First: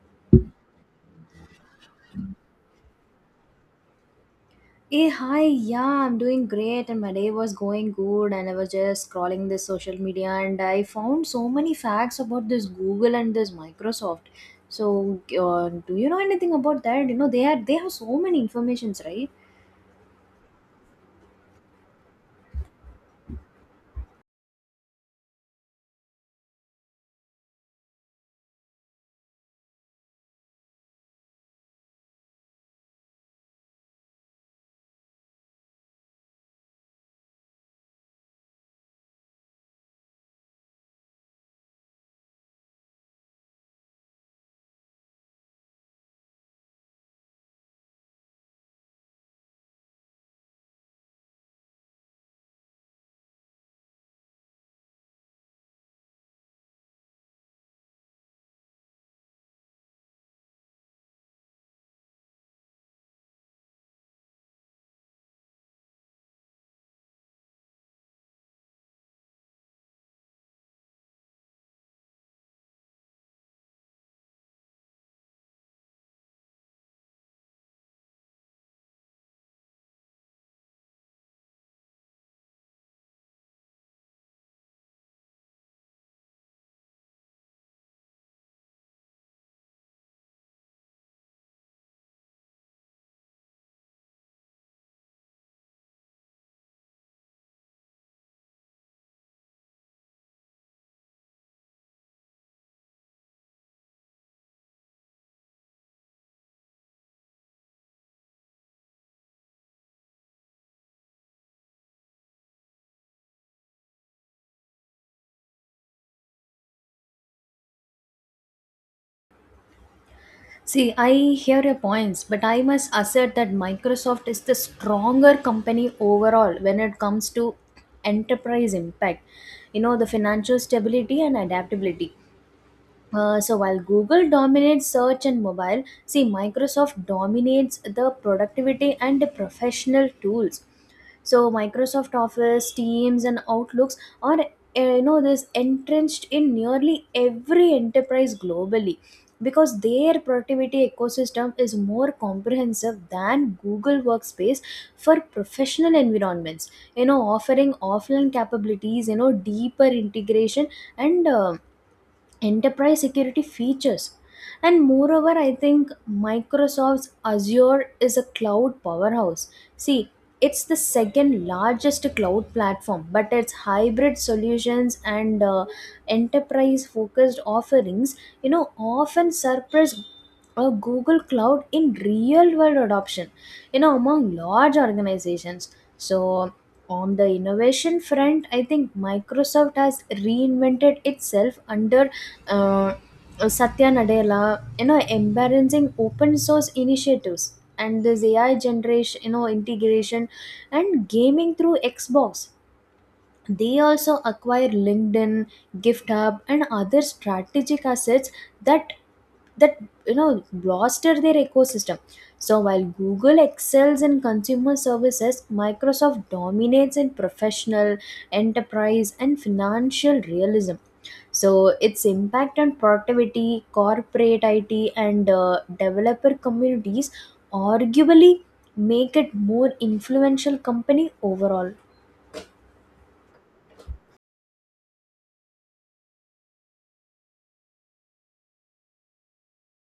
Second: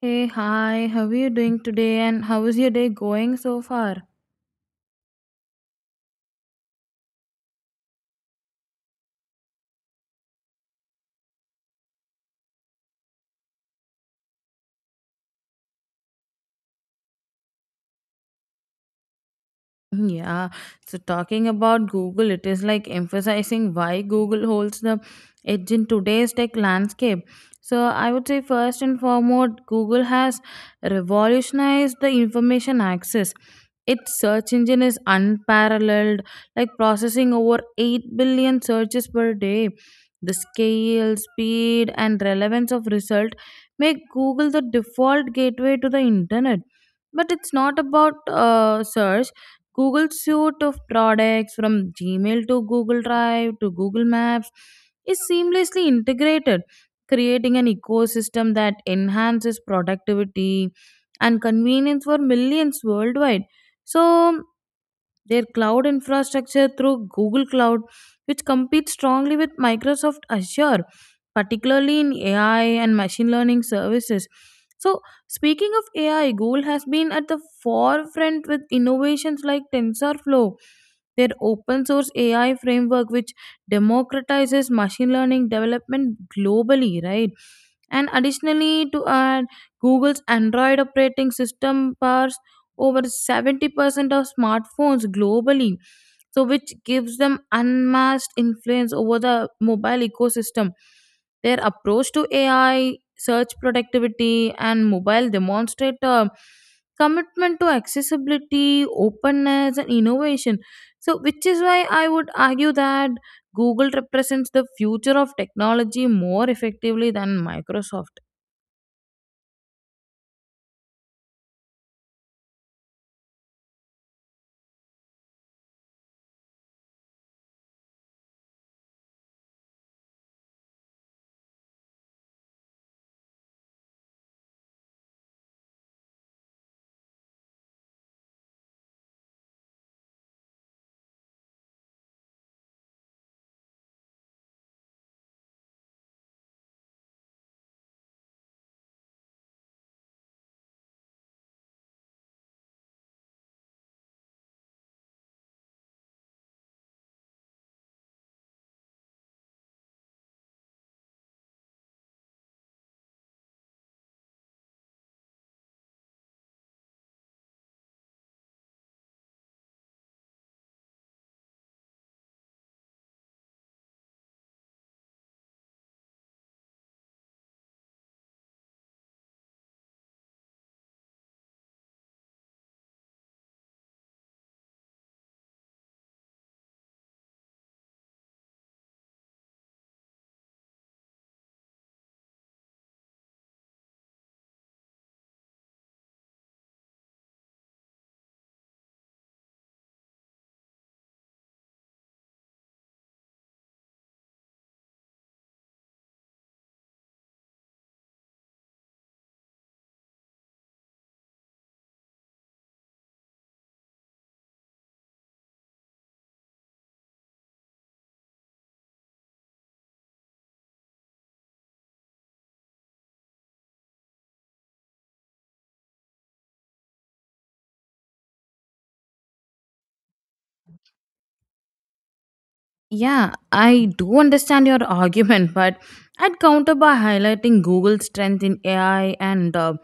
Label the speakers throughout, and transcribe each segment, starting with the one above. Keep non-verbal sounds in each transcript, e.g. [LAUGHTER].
Speaker 1: Hey, hi, how are you doing today and how is your day going so far?
Speaker 2: Hey, hi, yeah, I'm doing great, and my day was going good. And I was just scrolling this social media, and I found so many facts about this Google and this Microsoft. So, do you know anything about that? You know, they have so many informations, right?
Speaker 1: Mm, yeah. So talking about Google, it is like emphasizing why Google holds the edge in today's tech landscape. So I would say first and foremost, Google has revolutionized the information access. Its search engine is unparalleled, like processing over 8 billion searches per day. The scale, speed, and relevance of result make Google the default gateway to the internet. But it's not about search. Google suite of products from Gmail to Google Drive to Google Maps is seamlessly integrated, creating an ecosystem that enhances productivity and convenience for millions worldwide. So, their cloud infrastructure through Google Cloud, which competes strongly with Microsoft Azure, particularly in AI and machine learning services. So, speaking of AI, Google has been at the forefront with innovations like TensorFlow, their open source AI framework, which democratizes machine learning development globally, right? And additionally, to add, Google's Android operating system powers over 70% of smartphones globally, so which gives them unmatched influence over the mobile ecosystem. Their approach to AI, search productivity, and mobile demonstrate a commitment to accessibility, openness, and innovation. So, which is why I would argue that Google represents the future of technology more effectively than Microsoft.
Speaker 2: See, I hear your points, but I must assert that Microsoft is the stronger company overall when it comes to enterprise impact. You know, the financial stability and adaptability. So while Google dominates search and mobile, see, Microsoft dominates the productivity and the professional tools. So Microsoft Office, Teams, and Outlooks are you know, this entrenched in nearly every enterprise globally because their productivity ecosystem is more comprehensive than Google Workspace for professional environments. You know, offering offline capabilities, you know, deeper integration and enterprise security features. And moreover, I think Microsoft's Azure is a cloud powerhouse. See, it's the second largest cloud platform, but its hybrid solutions and enterprise focused offerings, you know, often surpass a Google Cloud in real world adoption, you know, among large organizations. So on the innovation front, I think Microsoft has reinvented itself under uh, Satya Nadella, you know, embarrassing open source initiatives and this AI generation, you know, integration and gaming through Xbox. They also acquire LinkedIn, gift, and other strategic assets that that, you know, bolster their ecosystem. So while Google excels in consumer services, Microsoft dominates in professional, enterprise, and financial realism. So its impact on productivity, corporate IT, and developer communities arguably make it more influential company overall.
Speaker 1: Yeah, I do understand your [LAUGHS] argument, but I'd counter by highlighting Google's strength in AI and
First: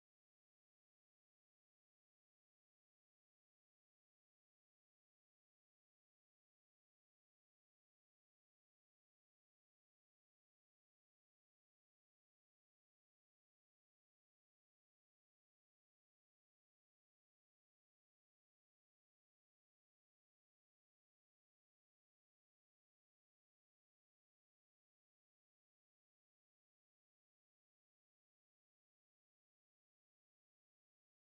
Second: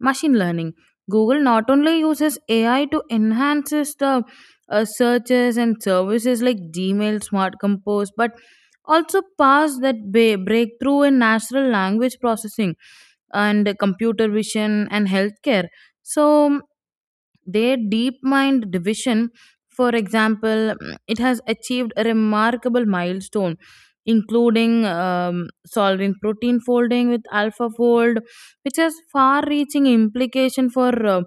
Speaker 1: machine learning. Google not only uses AI to enhances the searches and services like Gmail, Smart Compose, but also pass that breakthrough in natural language processing and computer vision and healthcare. So their deep mind division, for example, it has achieved a remarkable milestone, including solving protein folding with alpha fold, which has far reaching implication for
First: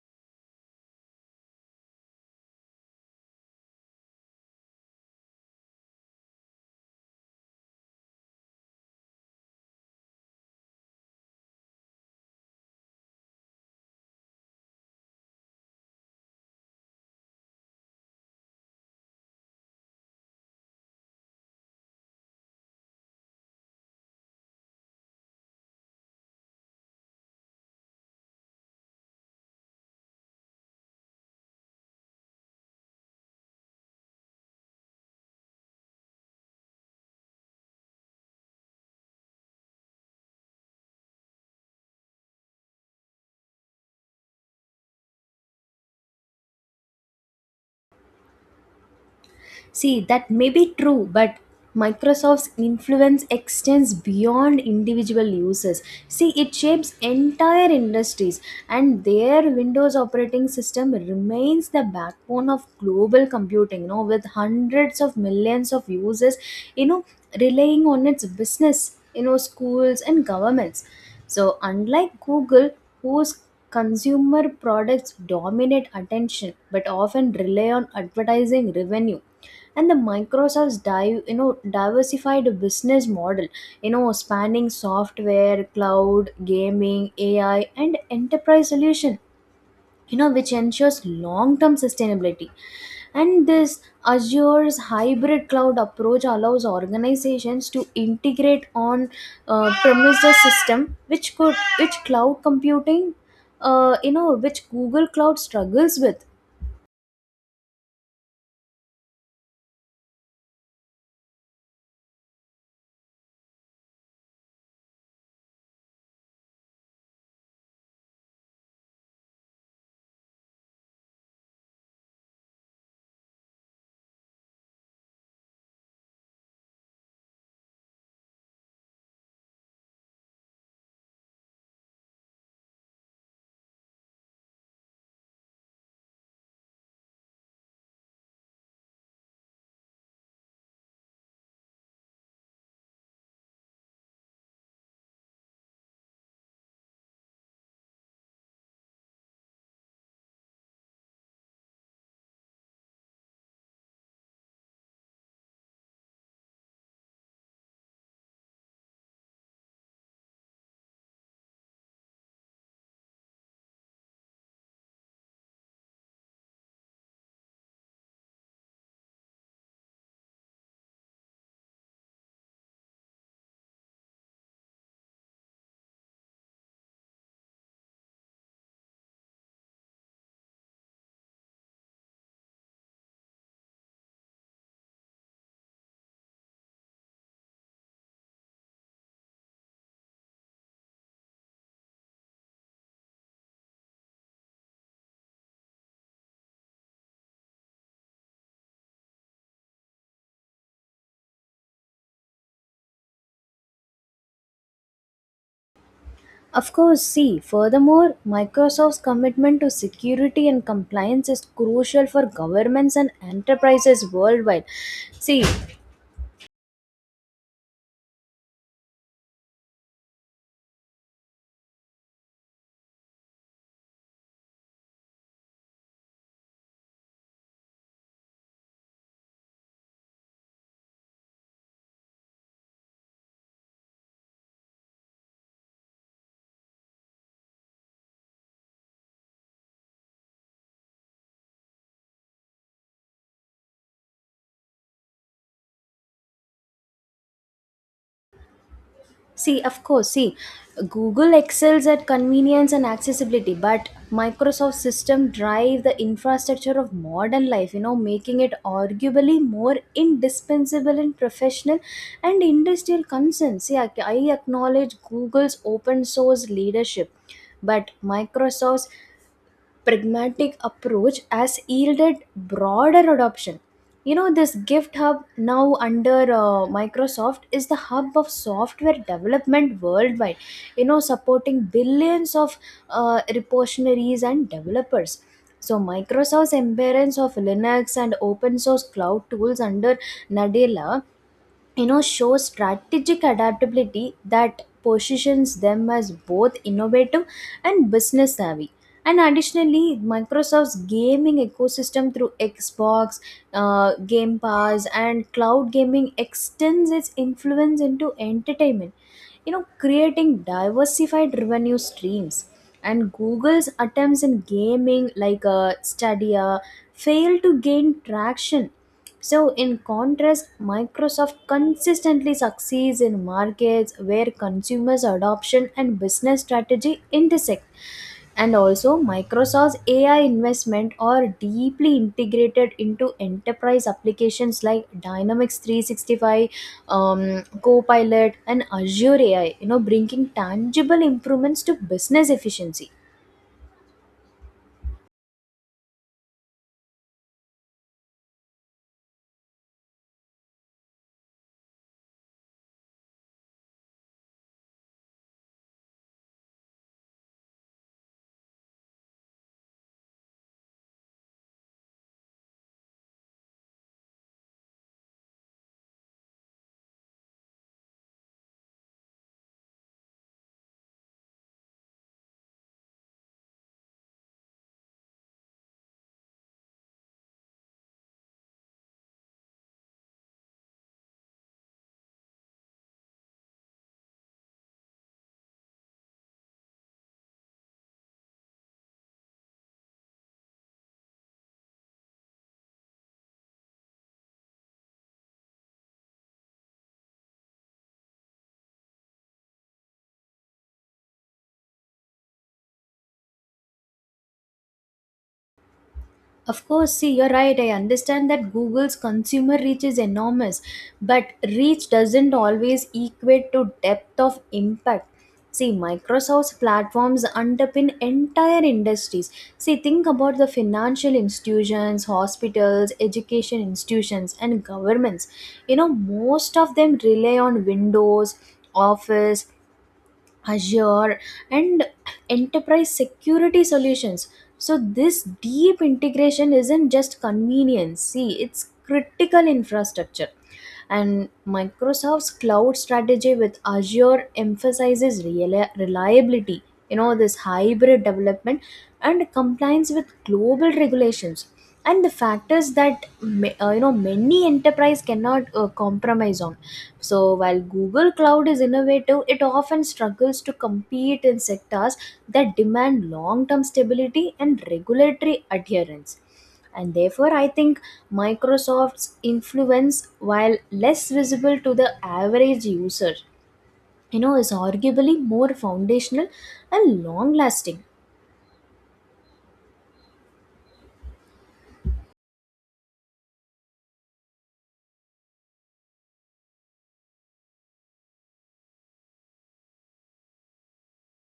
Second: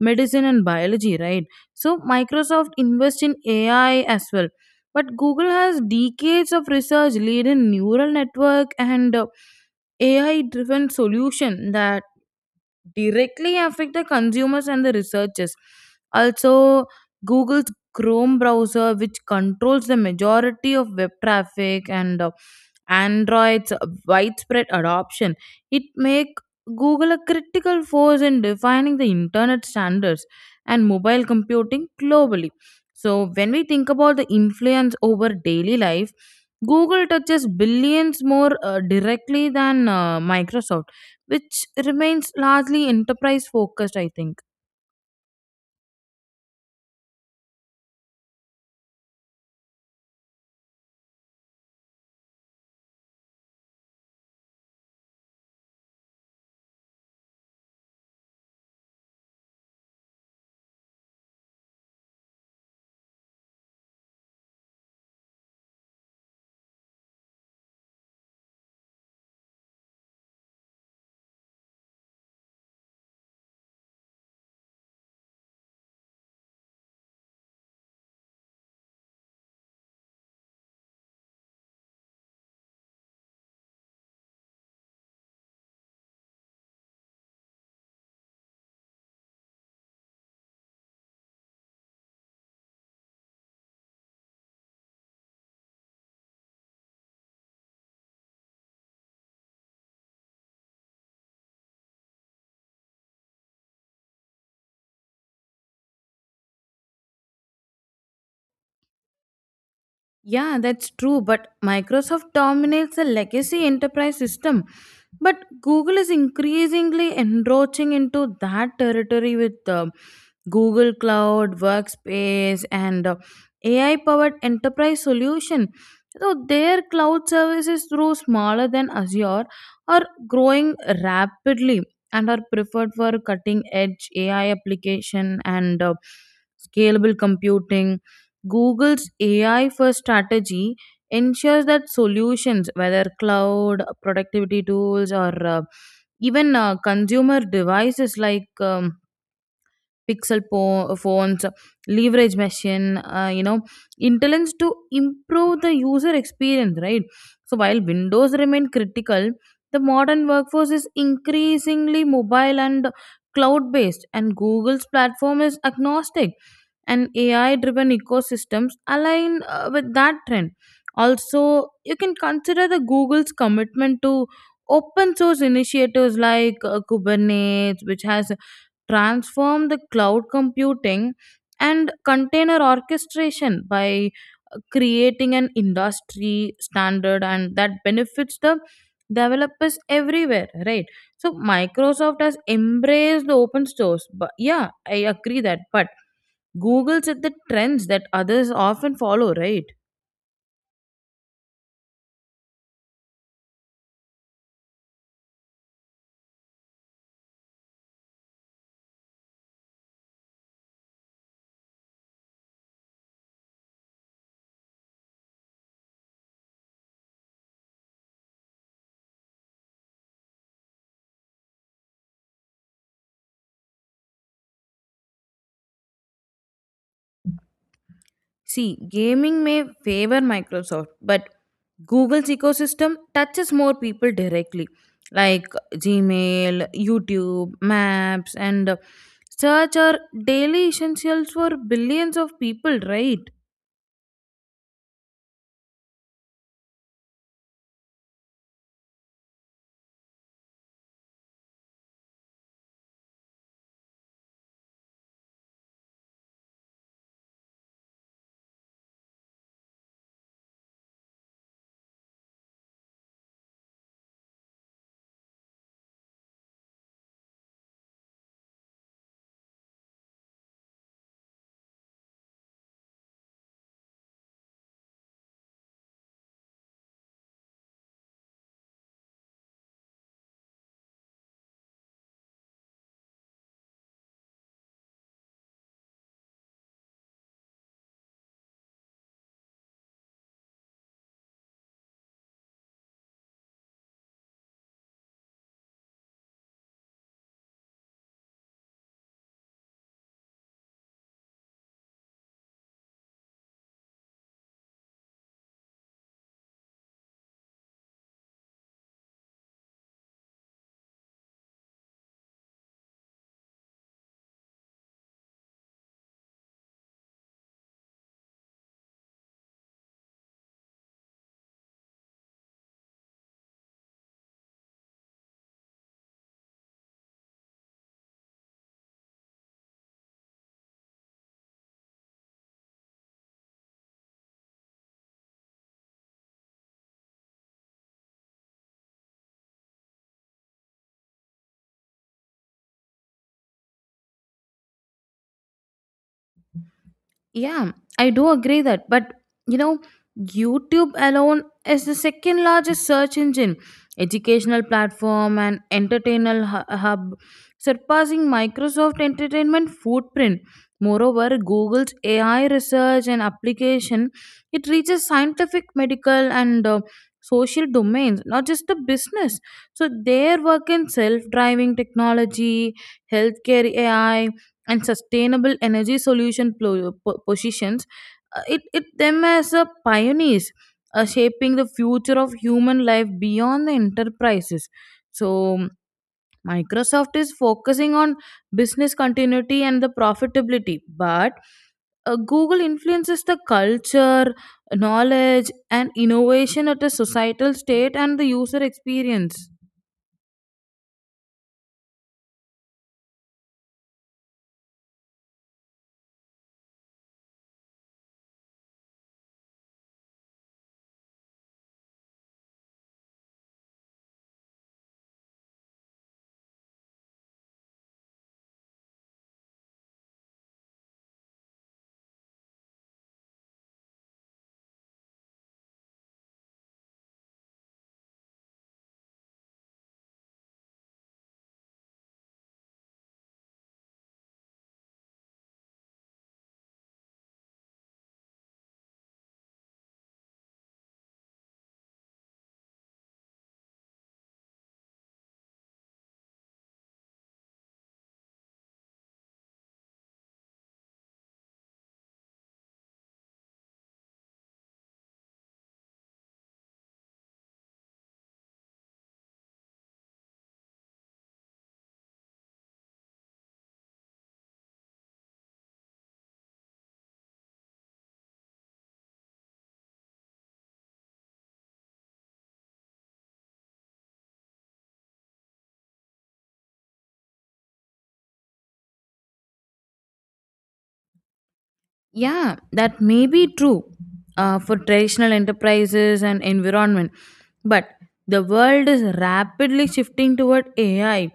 Speaker 1: medicine and biology, right? So Microsoft invests in AI as well. But Google has decades of research lead in neural network and AI driven solution that directly affect the consumers and the researchers. Also, Google's Chrome browser, which controls the majority of web traffic and Android's widespread adoption, it make Google a critical force in defining the internet standards and mobile computing globally. So when we think about the influence over daily life, Google touches billions more directly than Microsoft, which remains largely enterprise focused, I think.
Speaker 2: See, that may be true, but Microsoft's influence extends beyond individual users. See, it shapes entire industries, and their Windows operating system remains the backbone of global computing, you know, with hundreds of millions of users, you know, relying on its business, you know, schools and governments. So, unlike Google, whose consumer products dominate attention but often rely on advertising revenue. And the Microsoft's diversified business model, you know, spanning software, cloud, gaming, AI, and enterprise solution, you know, which ensures long term sustainability. And this Azure's hybrid cloud approach allows organizations to integrate on premises system which cloud computing, you know, which Google Cloud struggles with.
Speaker 1: Yeah, that's true, but Microsoft dominates the legacy enterprise system. But Google is increasingly encroaching into that territory with Google Cloud, Workspace, and AI powered enterprise solution. So their cloud services, though smaller than Azure, are growing rapidly and are preferred for cutting edge AI application and scalable computing. Google's AI first strategy ensures that solutions, whether cloud, productivity tools, or even consumer devices like phones, leverage machine, intelligence to improve the user experience, right? So while Windows remain critical, the modern workforce is increasingly mobile and cloud based, and Google's platform is agnostic and AI driven ecosystems align with that trend. Also, you can consider the Google's commitment to open source initiatives like Kubernetes, which has transformed the cloud computing and container orchestration by creating an industry standard and that benefits the developers everywhere, right? So Microsoft has embraced the open source, but yeah, I agree that, but Google set the trends that others often follow, right?
Speaker 2: Of course, see, furthermore, Microsoft's commitment to security and compliance is crucial for governments and enterprises worldwide. See.
Speaker 1: See, gaming may favor Microsoft, but Google's ecosystem touches more people directly, like Gmail, YouTube, Maps, and search are daily essentials for billions of people, right?
Speaker 2: See, of course, see, Google excels at convenience and accessibility, but Microsoft system drive the infrastructure of modern life, you know, making it arguably more indispensable in professional and industrial concerns. See, I acknowledge Google's open source leadership, but Microsoft's pragmatic approach has yielded broader adoption. You know, this Gift Hub now under Microsoft is the hub of software development worldwide, you know, supporting billions of repositories and developers. So, Microsoft's embrace of Linux and open source cloud tools under Nadella, you know, show strategic adaptability that positions them as both innovative and business savvy. And additionally, Microsoft's gaming ecosystem through Xbox, Game Pass, and cloud gaming extends its influence into entertainment, you know, creating diversified revenue streams. And Google's attempts in gaming like Stadia failed to gain traction. So, in contrast, Microsoft consistently succeeds in markets where consumers' adoption and business strategy intersect. And also, Microsoft's AI investment are deeply integrated into enterprise applications like Dynamics 365, Copilot, and Azure AI, you know, bringing tangible improvements to business efficiency.
Speaker 1: Yeah, I do agree that. But you know, YouTube alone is the second largest search engine, educational platform, and entertainment hub, surpassing Microsoft Entertainment footprint. Moreover, Google's AI research and application it reaches scientific, medical, and social domains, not just the business. So their work in self-driving technology, healthcare AI, and sustainable energy solution positions it them as a pioneers shaping the future of human life beyond the enterprises. So Microsoft is focusing on business continuity and the profitability, but Google influences the culture, knowledge, and innovation at a societal state and the user experience.
Speaker 2: Of course, see, you're right. I understand that Google's consumer reach is enormous, but reach doesn't always equate to depth of impact. See, Microsoft's platforms underpin entire industries. See, think about the financial institutions, hospitals, education institutions, and governments. You know, most of them rely on Windows, Office, Azure, and enterprise security solutions. So, this deep integration isn't just convenience, see, it's critical infrastructure. And Microsoft's cloud strategy with Azure emphasizes reliability, you know, this hybrid development and compliance with global regulations and the factors that you know, many enterprise cannot compromise on. So while Google Cloud is innovative, it often struggles to compete in sectors that demand long term stability and regulatory adherence. And therefore I think Microsoft's influence, while less visible to the average user, you know, is arguably more foundational and long lasting.
Speaker 1: Yeah, that may be true for traditional enterprises and environment, but the world is rapidly shifting toward AI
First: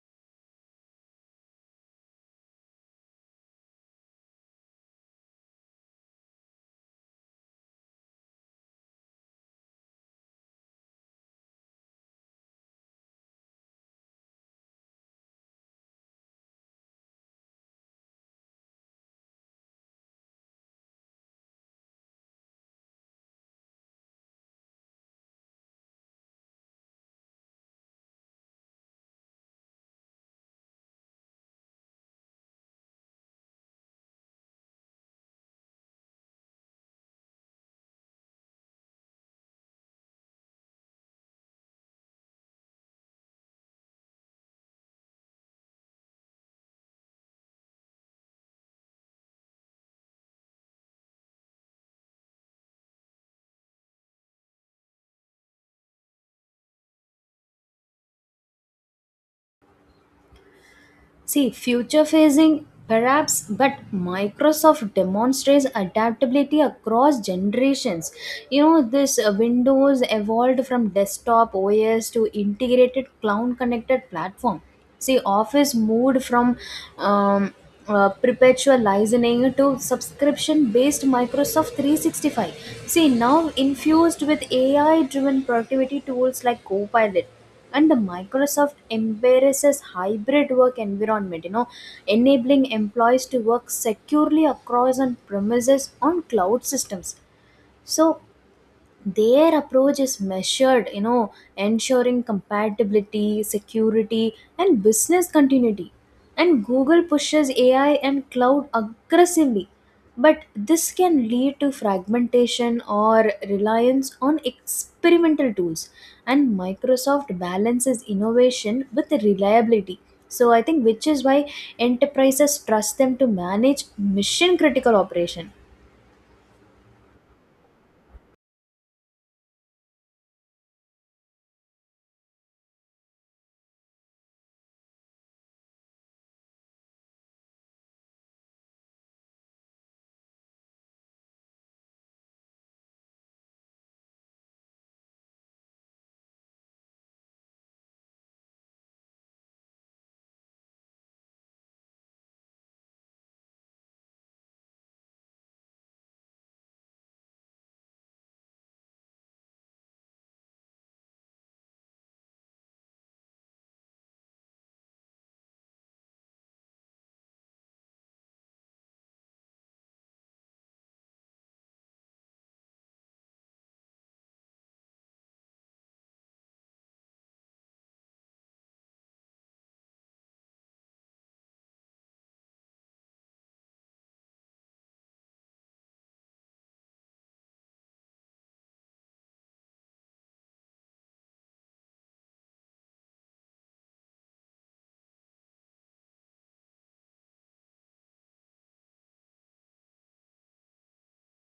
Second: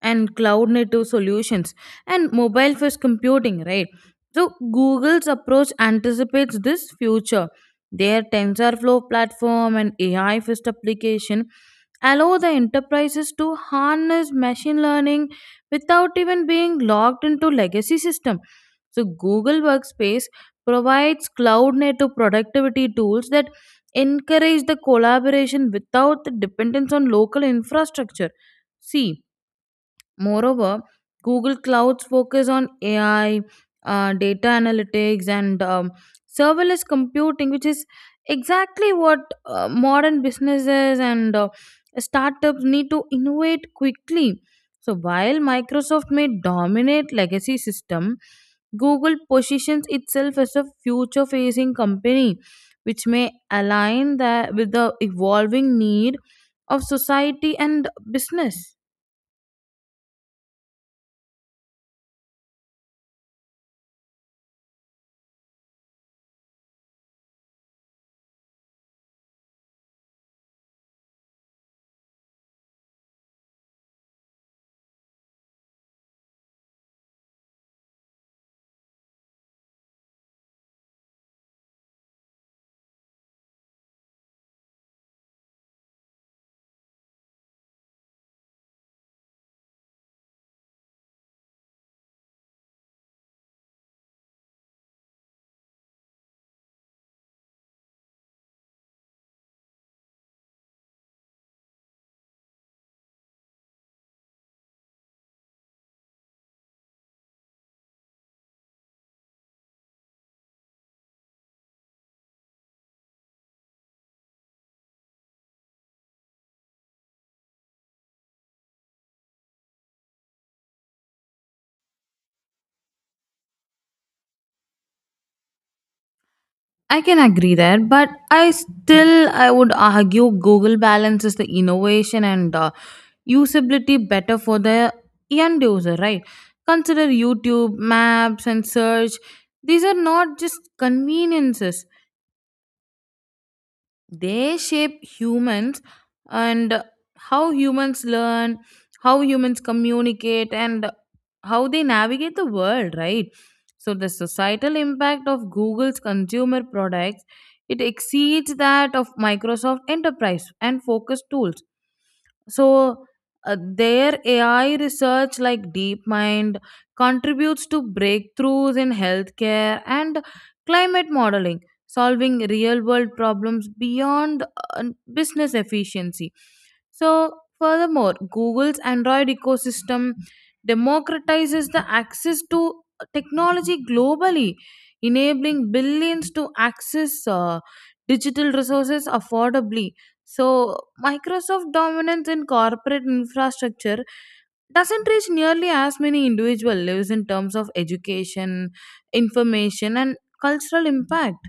Speaker 1: and cloud native solutions and mobile first computing, right? So, Google's approach anticipates this future. Their TensorFlow platform and AI first application allow the enterprises to harness machine learning without even being locked into legacy system. So Google Workspace provides cloud native productivity tools that encourage the collaboration without the dependence on local infrastructure. See, moreover, Google Cloud's focus on AI, data analytics, and serverless computing, which is exactly what modern businesses and startups need to innovate quickly. So while Microsoft may dominate legacy system, Google positions itself as a future-facing company, which may align that with the evolving need of society and business.
Speaker 2: See, future facing perhaps, but Microsoft demonstrates adaptability across generations. You know, this Windows evolved from desktop OS to integrated cloud connected platform. See, Office moved from um, perpetual licensing to subscription based Microsoft 365. See, now infused with AI driven productivity tools like Copilot. And the Microsoft embraces hybrid work environment, you know, enabling employees to work securely across on premises on cloud systems. So their approach is measured, you know, ensuring compatibility, security, and business continuity. And Google pushes AI and cloud aggressively, but this can lead to fragmentation or reliance on experimental tools. And Microsoft balances innovation with reliability. So I think, which is why enterprises trust them to manage mission critical operation.
Speaker 1: I can agree there, but I still I would argue Google balances the innovation and usability better for the end user, right? Consider YouTube, Maps, and search. These are not just conveniences; they shape humans and how humans learn, how humans communicate, and how they navigate the world, right? So the societal impact of Google's consumer products it exceeds that of Microsoft enterprise and focus tools. So their AI research like DeepMind contributes to breakthroughs in healthcare and climate modeling, solving real world problems beyond uh, business efficiency. So furthermore, Google's Android ecosystem democratizes the access to technology globally, enabling billions to access digital resources affordably. So, Microsoft dominance in corporate infrastructure doesn't reach nearly as many individual lives in terms of education, information, and cultural impact.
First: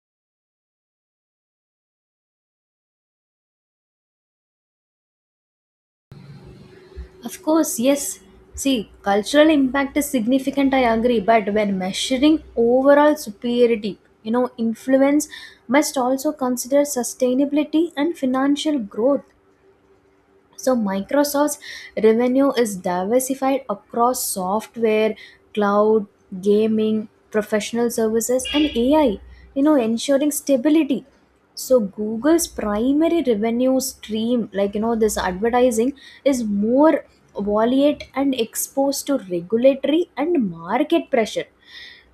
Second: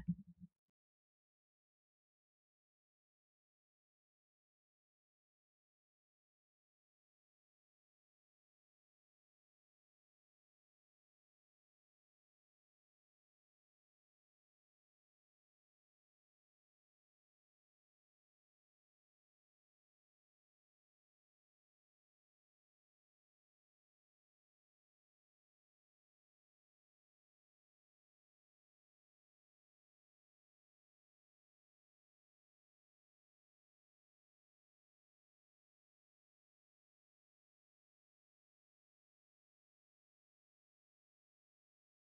Speaker 2: Of course, yes. See, cultural impact is significant, I agree, but when measuring overall superiority, you know, influence must also consider sustainability and financial growth. So Microsoft's revenue is diversified across software, cloud, gaming, professional services, and AI, you know, ensuring stability. So Google's primary revenue stream, like, you know, this advertising is more volatile and exposed to regulatory and market pressure.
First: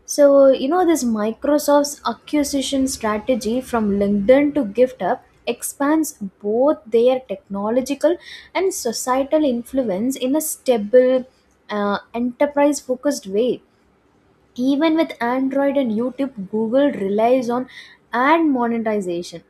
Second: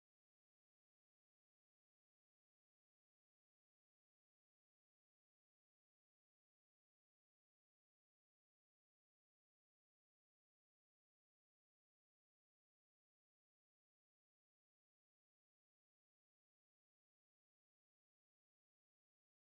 Speaker 2: So, you know, this Microsoft's acquisition strategy from LinkedIn to GiftUp expands both their technological and societal influence in a stable, enterprise focused way. Even with Android and YouTube, Google relies on ad monetization.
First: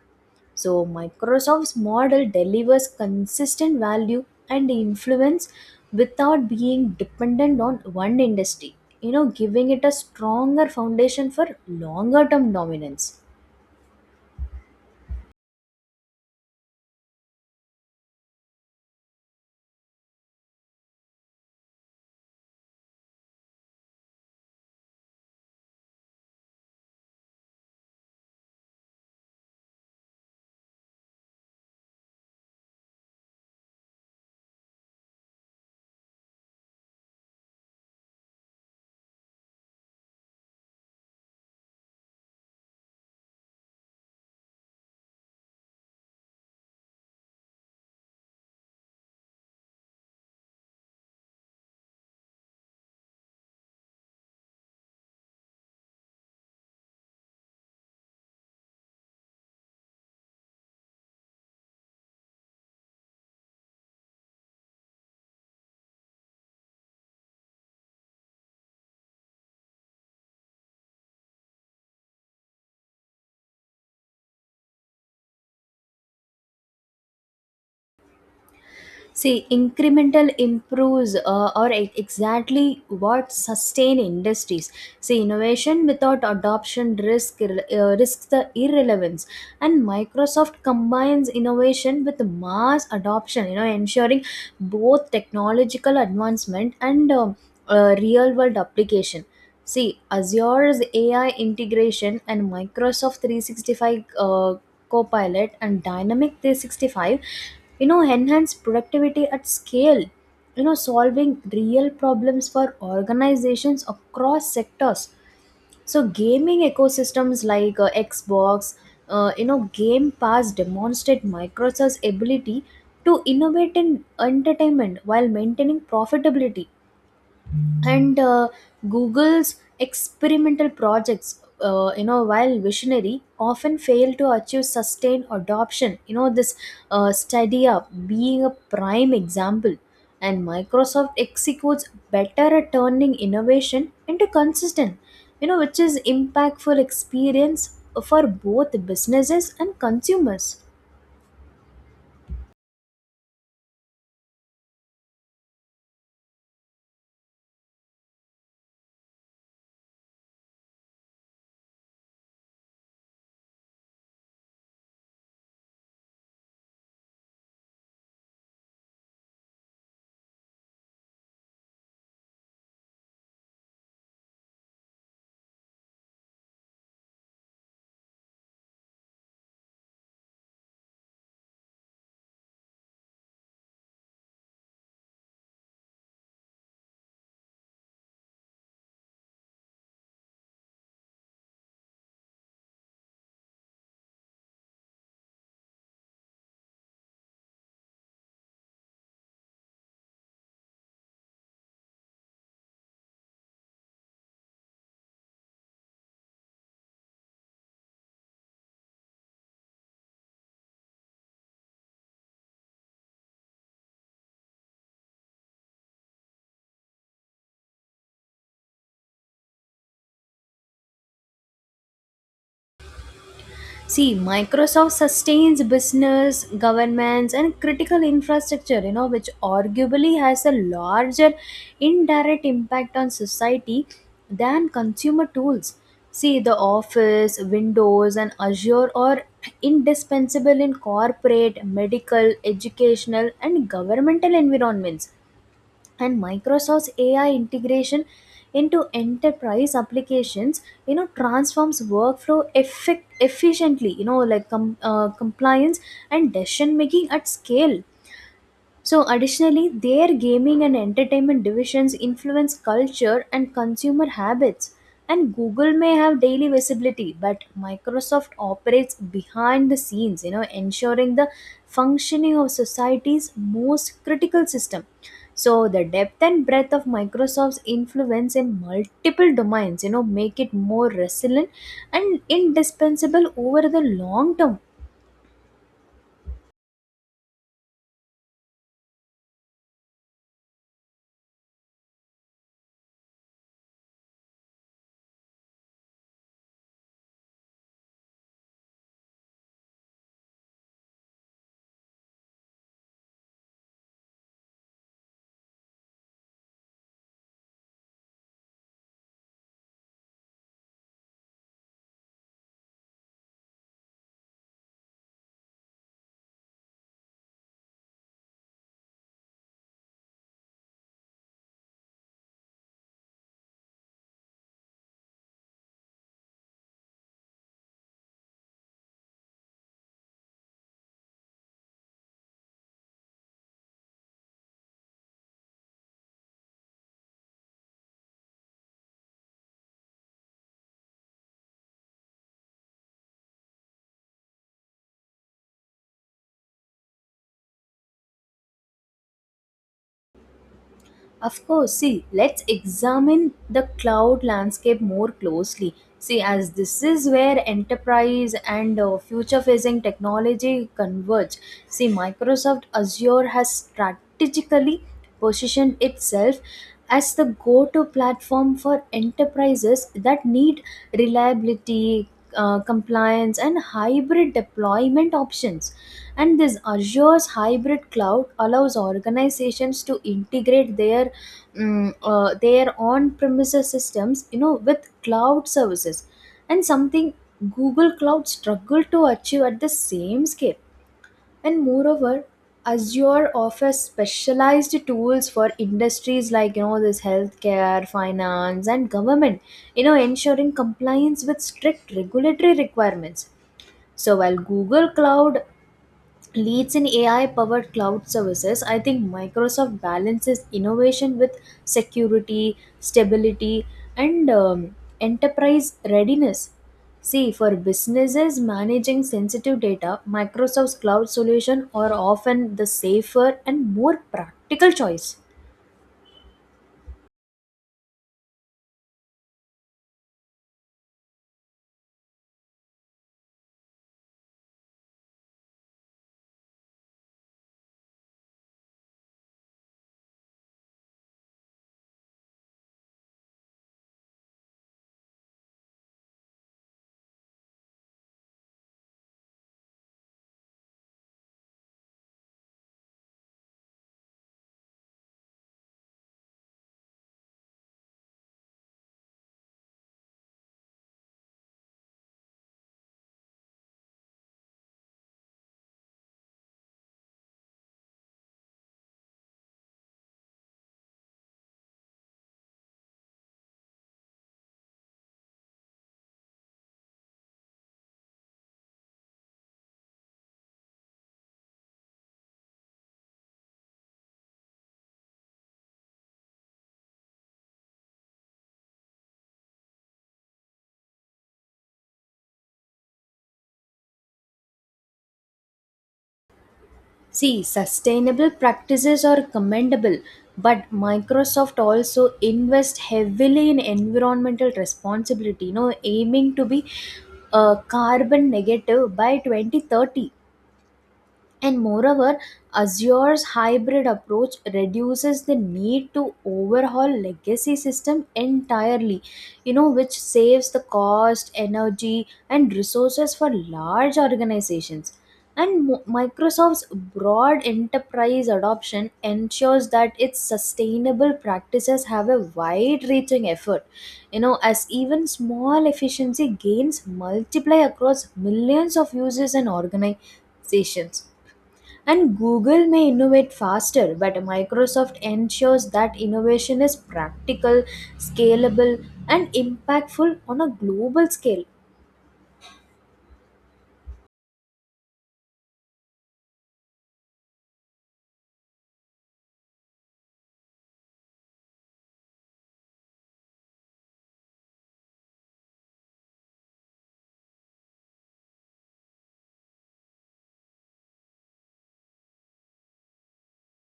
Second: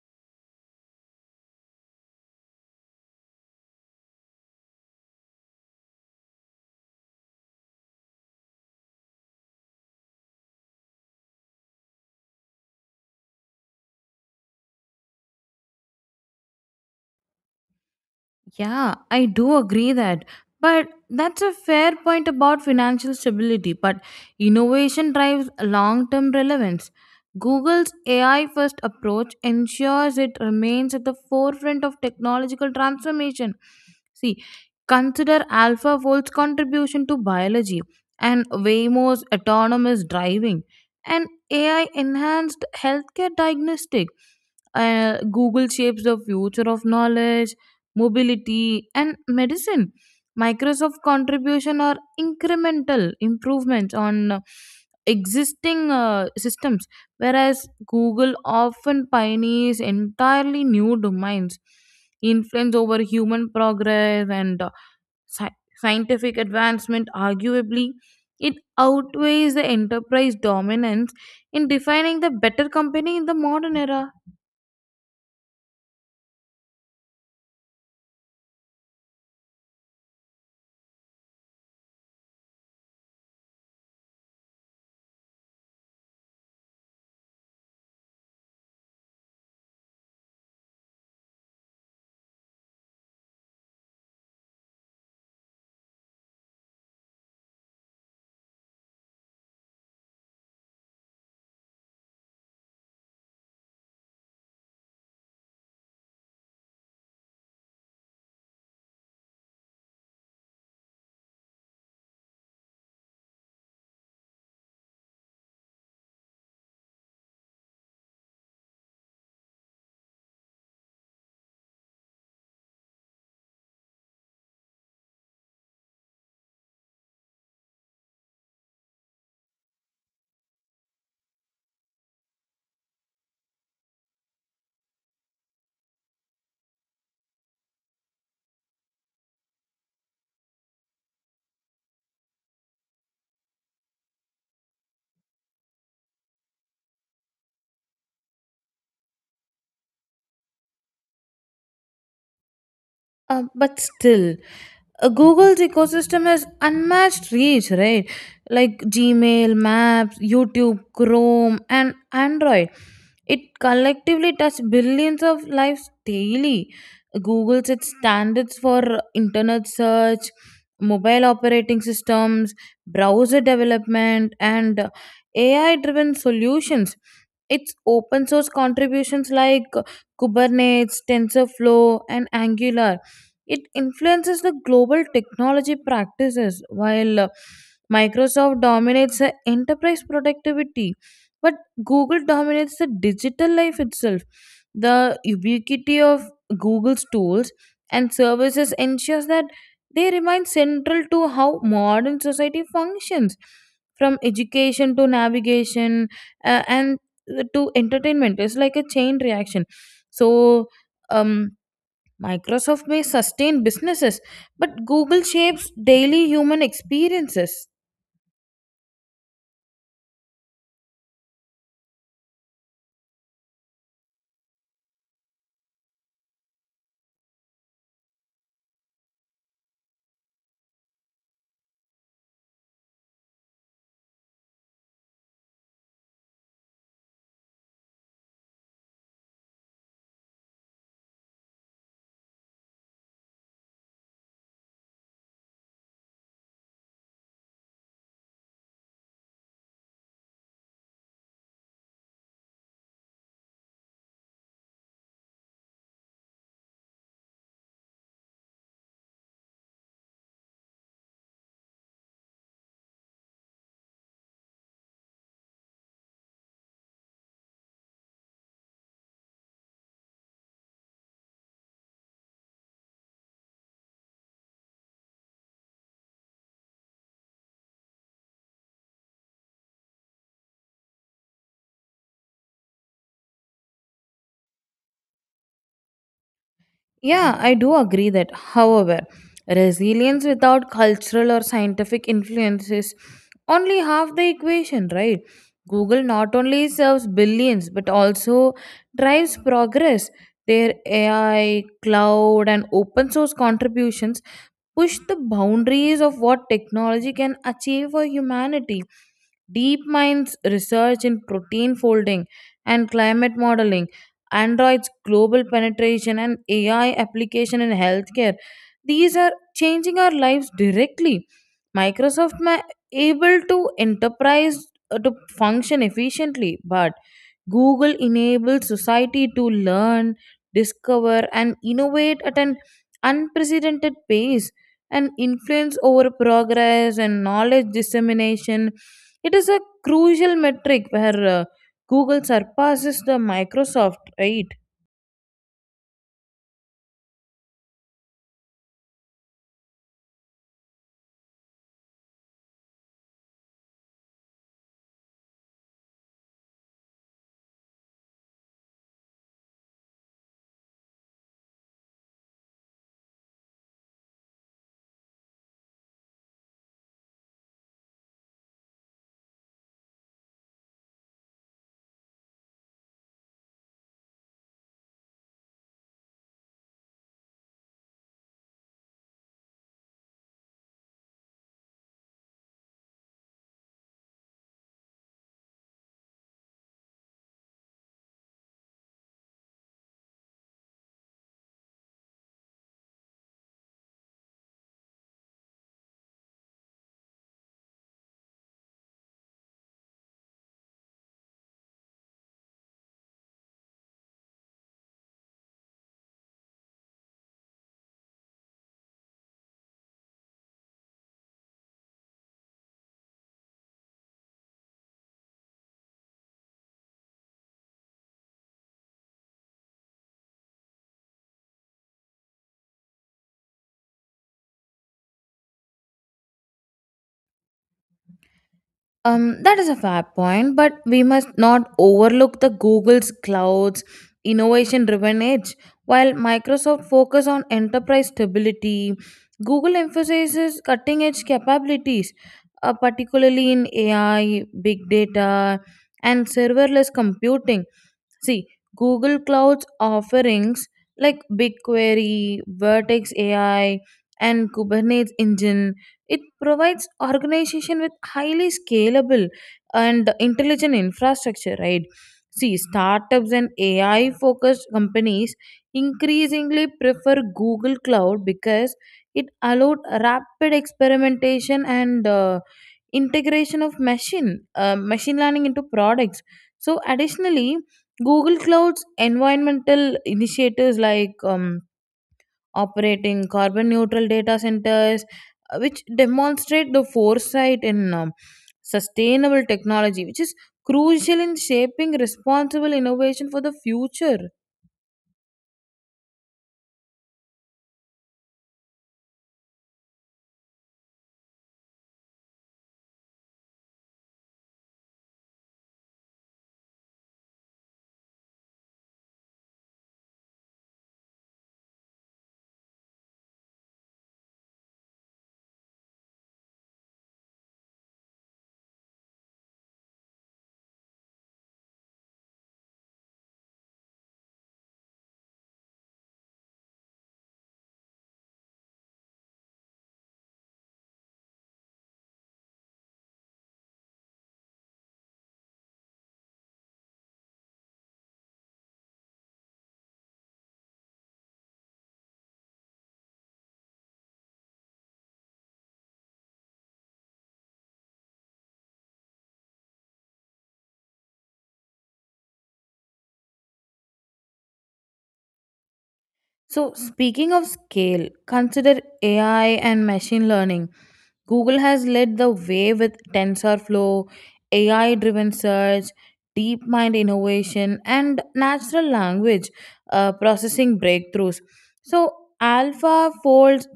Speaker 2: So, Microsoft's model delivers consistent value and influence without being dependent on one industry, you know, giving it a stronger foundation for longer term dominance.
Speaker 1: Yeah, I do agree that. But that's a fair point about financial stability. But innovation drives long term relevance. Google's AI first approach ensures it remains at the forefront of technological transformation. See, consider alpha fold's contribution to biology and Waymo's autonomous driving and AI enhanced healthcare diagnostic. Google shapes the future of knowledge, mobility, and medicine. Microsoft contribution are incremental improvements on existing systems, whereas Google often pioneers entirely new domains influence over human progress and scientific advancement. Arguably, it outweighs the enterprise dominance in defining the better company in the modern era.
Speaker 2: See, incremental improves are exactly what sustain industries. See, innovation without adoption risk risks the irrelevance, and Microsoft combines innovation with mass adoption. You know, ensuring both technological advancement and real world application. See, Azure's AI integration and Microsoft 365 Copilot and Dynamic 365, you know, enhance productivity at scale, you know, solving real problems for organizations across sectors. So, gaming ecosystems like Xbox, you know, Game Pass demonstrate Microsoft's ability to innovate in entertainment while maintaining profitability. And Google's experimental projects, you know, while visionary often fail to achieve sustained adoption, you know, this Stadia being a prime example. And Microsoft executes better at turning innovation into consistent, you know, which is impactful experience for both businesses and consumers.
Speaker 1: But still, Google's ecosystem has unmatched reach, right? Like Gmail, Maps, YouTube, Chrome, and Android. It collectively touches billions of lives daily. Google sets standards for internet search, mobile operating systems, browser development, and AI driven solutions. Its open source contributions like Kubernetes, TensorFlow, and Angular it influences the global technology practices while Microsoft dominates the enterprise productivity, but Google dominates the digital life itself. The ubiquity of Google's tools and services ensures that they remain central to how modern society functions, from education to navigation and to entertainment. It's like a chain reaction. So um Microsoft may sustain businesses, but Google shapes daily human experiences.
Speaker 2: See, Microsoft sustains business, governments, and critical infrastructure, you know, which arguably has a larger indirect impact on society than consumer tools. See, the Office, Windows, and Azure are indispensable in corporate, medical, educational, and governmental environments. And Microsoft's AI integration into enterprise applications, you know, transforms workflow effect efficiently, you know, like compliance and decision making at scale. So, additionally, their gaming and entertainment divisions influence culture and consumer habits. And Google may have daily visibility, but Microsoft operates behind the scenes, you know, ensuring the functioning of society's most critical system. So, the depth and breadth of Microsoft's influence in multiple domains, you know, make it more resilient and indispensable over the long term.
Speaker 1: Yeah, I do agree that. However, resilience without cultural or scientific influence is only half the equation, right? Google not only serves billions but also drives progress. Their AI, cloud, and open source contributions push the boundaries of what technology can achieve for humanity. DeepMind's research in protein folding and climate modeling, Android's global penetration, and AI application in healthcare, these are changing our lives directly. Microsoft ma- Able to enterprise to function efficiently, but Google enables society to learn, discover, and innovate at an unprecedented pace, and influence over progress and knowledge dissemination. It is a crucial metric where Google surpasses the Microsoft, right?
Speaker 2: Of course, see, let's examine the cloud landscape more closely. See, as this is where enterprise and future facing technology converge. See, Microsoft Azure has strategically positioned itself as the go to platform for enterprises that need reliability, compliance, and hybrid deployment options. And this Azure's hybrid cloud allows organizations to integrate their their on-premises systems, you know, with cloud services, and something Google Cloud struggled to achieve at the same scale. And moreover, Azure offers specialized tools for industries like, you know, this healthcare, finance, and government, you know, ensuring compliance with strict regulatory requirements. So while Google Cloud leads in AI powered cloud services, I think Microsoft balances innovation with security, stability, and enterprise readiness. See, for businesses managing sensitive data, Microsoft's cloud solution are often the safer and more practical choice.
Speaker 1: That is a fair point, but we must not overlook the Google's clouds innovation-driven edge. While Microsoft focus on enterprise stability, Google emphasizes cutting-edge capabilities, particularly in AI, big data, and serverless computing. See, Google Cloud's offerings like BigQuery, Vertex AI, and Kubernetes Engine, it provides organization with highly scalable and intelligent infrastructure, right? See, startups and AI focused companies increasingly prefer Google Cloud because it allowed rapid experimentation and integration of machine learning into products. So additionally, Google Cloud's environmental initiatives like operating carbon neutral data centers, which demonstrate the foresight in sustainable technology, which is crucial in shaping responsible innovation for the future.
Speaker 2: See, sustainable practices are commendable, but Microsoft also invests heavily in environmental responsibility, you know, aiming to be carbon negative by 2030. And moreover, Azure's hybrid approach reduces the need to overhaul legacy system entirely, you know, which saves the cost, energy, and resources for large organizations. And Microsoft's broad enterprise adoption ensures that its sustainable practices have a wide-reaching effort, you know, as even small efficiency gains multiply across millions of users and organizations. And Google may innovate faster, but Microsoft ensures that innovation is practical, scalable, and impactful on a global scale.
Speaker 1: So, speaking of scale, consider AI and machine learning. Google has led the way with TensorFlow, AI driven search, DeepMind innovation, and natural language processing breakthroughs. So, alpha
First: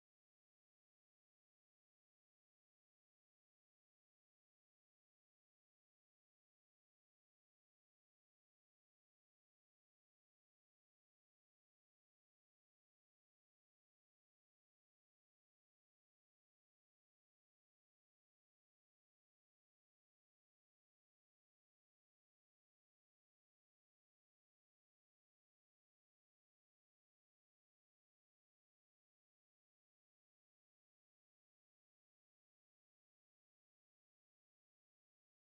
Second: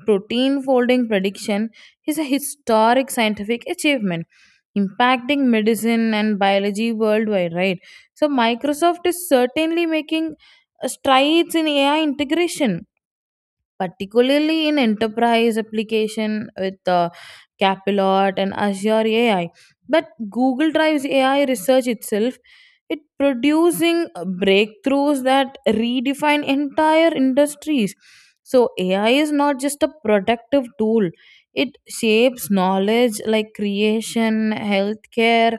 Speaker 1: protein folding prediction is a historic scientific achievement impacting medicine and biology worldwide, right? So, Microsoft is certainly making strides in AI integration, particularly in enterprise application with Capilot and Azure AI. But Google Drive's AI research itself, it producing breakthroughs that redefine entire industries. So AI is not just a productive tool; it shapes knowledge like creation, healthcare,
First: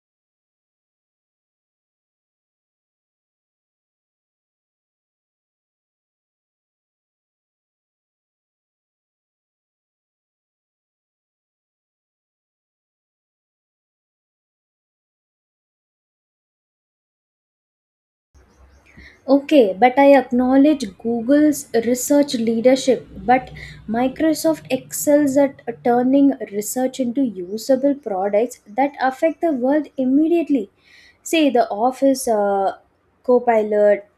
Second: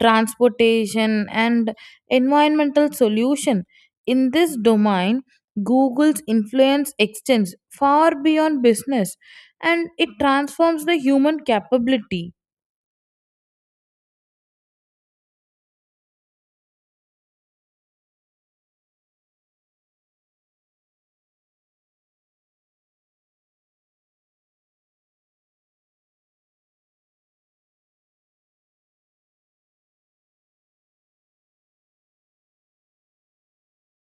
Speaker 1: transportation, and environmental solution. In this domain, Google's influence extends far beyond business and it transforms the human capability.
Speaker 2: Okay, but I acknowledge Google's research leadership, but Microsoft excels at turning research into usable products that affect the world immediately. Say the Office Copilot,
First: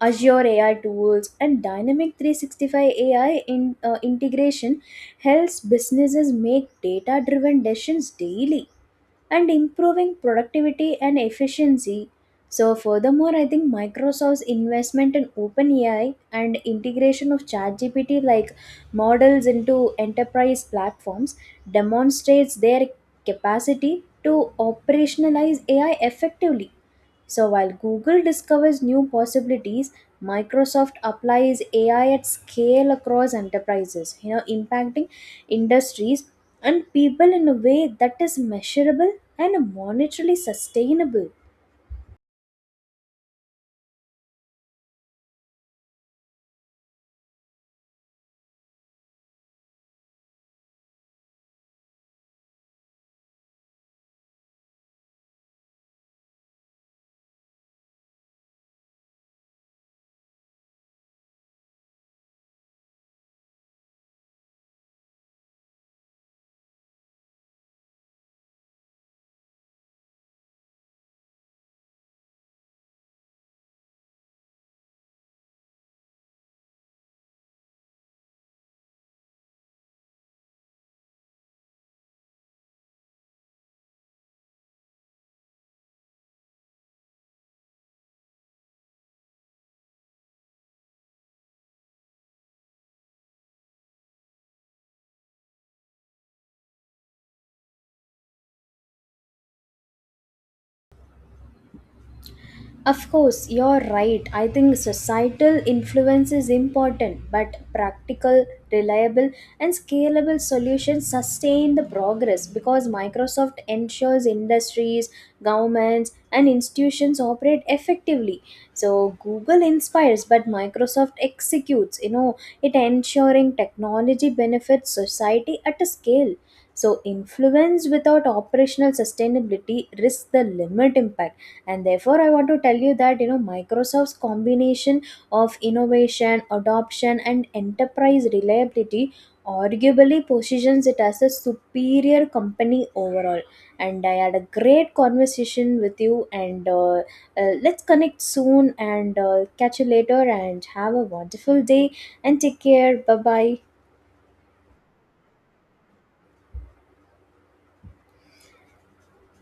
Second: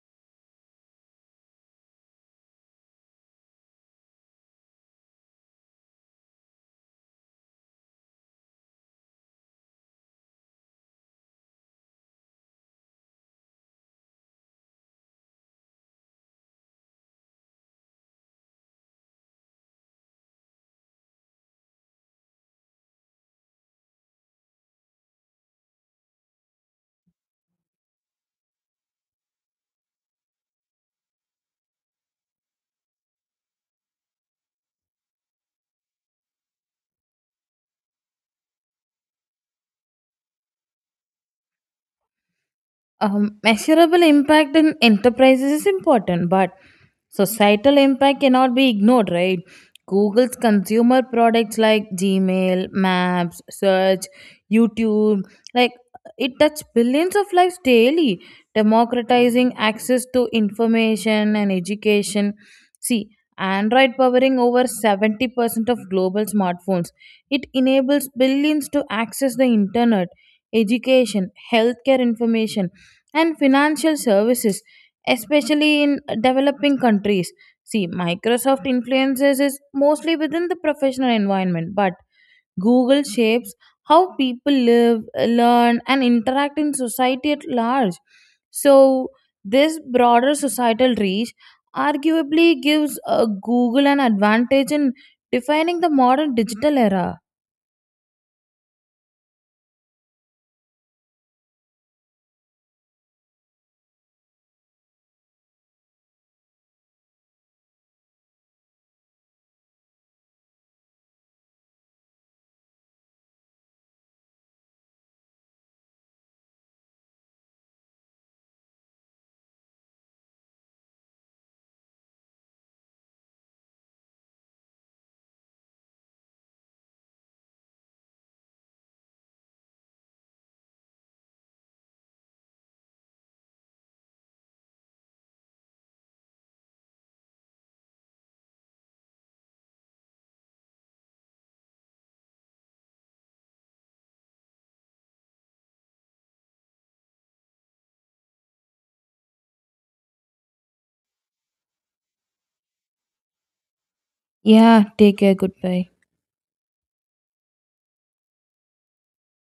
Speaker 2: Azure AI tools, and Dynamic 365 AI integration helps businesses make data driven decisions daily and improving productivity and efficiency. So, furthermore, I think Microsoft's investment in OpenAI and integration of ChatGPT like models into enterprise platforms demonstrates their capacity to operationalize AI effectively. So, while Google discovers new possibilities, Microsoft applies AI at scale across enterprises, you know, impacting industries and people in a way that is measurable and are monetarily sustainable.
Speaker 1: Measurable impact in enterprises is important, but societal impact cannot be ignored, right? Google's consumer products like Gmail, Maps, Search, YouTube, like it touch billions of lives daily, democratizing access to information and education. See, Android powering over 70% of global smartphones. It enables billions to access the internet, education, healthcare information and financial services, especially in developing countries. See, Microsoft influences is mostly within the professional environment, but Google shapes how people live, learn, and interact in society at large. So, this broader societal reach arguably gives Google an advantage in defining the modern digital era.
Speaker 2: Of course, you're right. I think societal influence is important, but practical, reliable, and scalable solutions sustain the progress because Microsoft ensures industries, governments, and institutions operate effectively. So Google inspires, but Microsoft executes, you know, it ensuring technology benefits society at a scale. So, influence without operational sustainability risks the limit impact. And therefore I want to tell you that, you know, Microsoft's combination of innovation, adoption, and enterprise reliability arguably positions it as a superior company overall. And I had a great conversation with you, and let's connect soon, and catch you later, and have a wonderful day, and take care. Bye bye.
Speaker 1: Yeah, take care. Goodbye.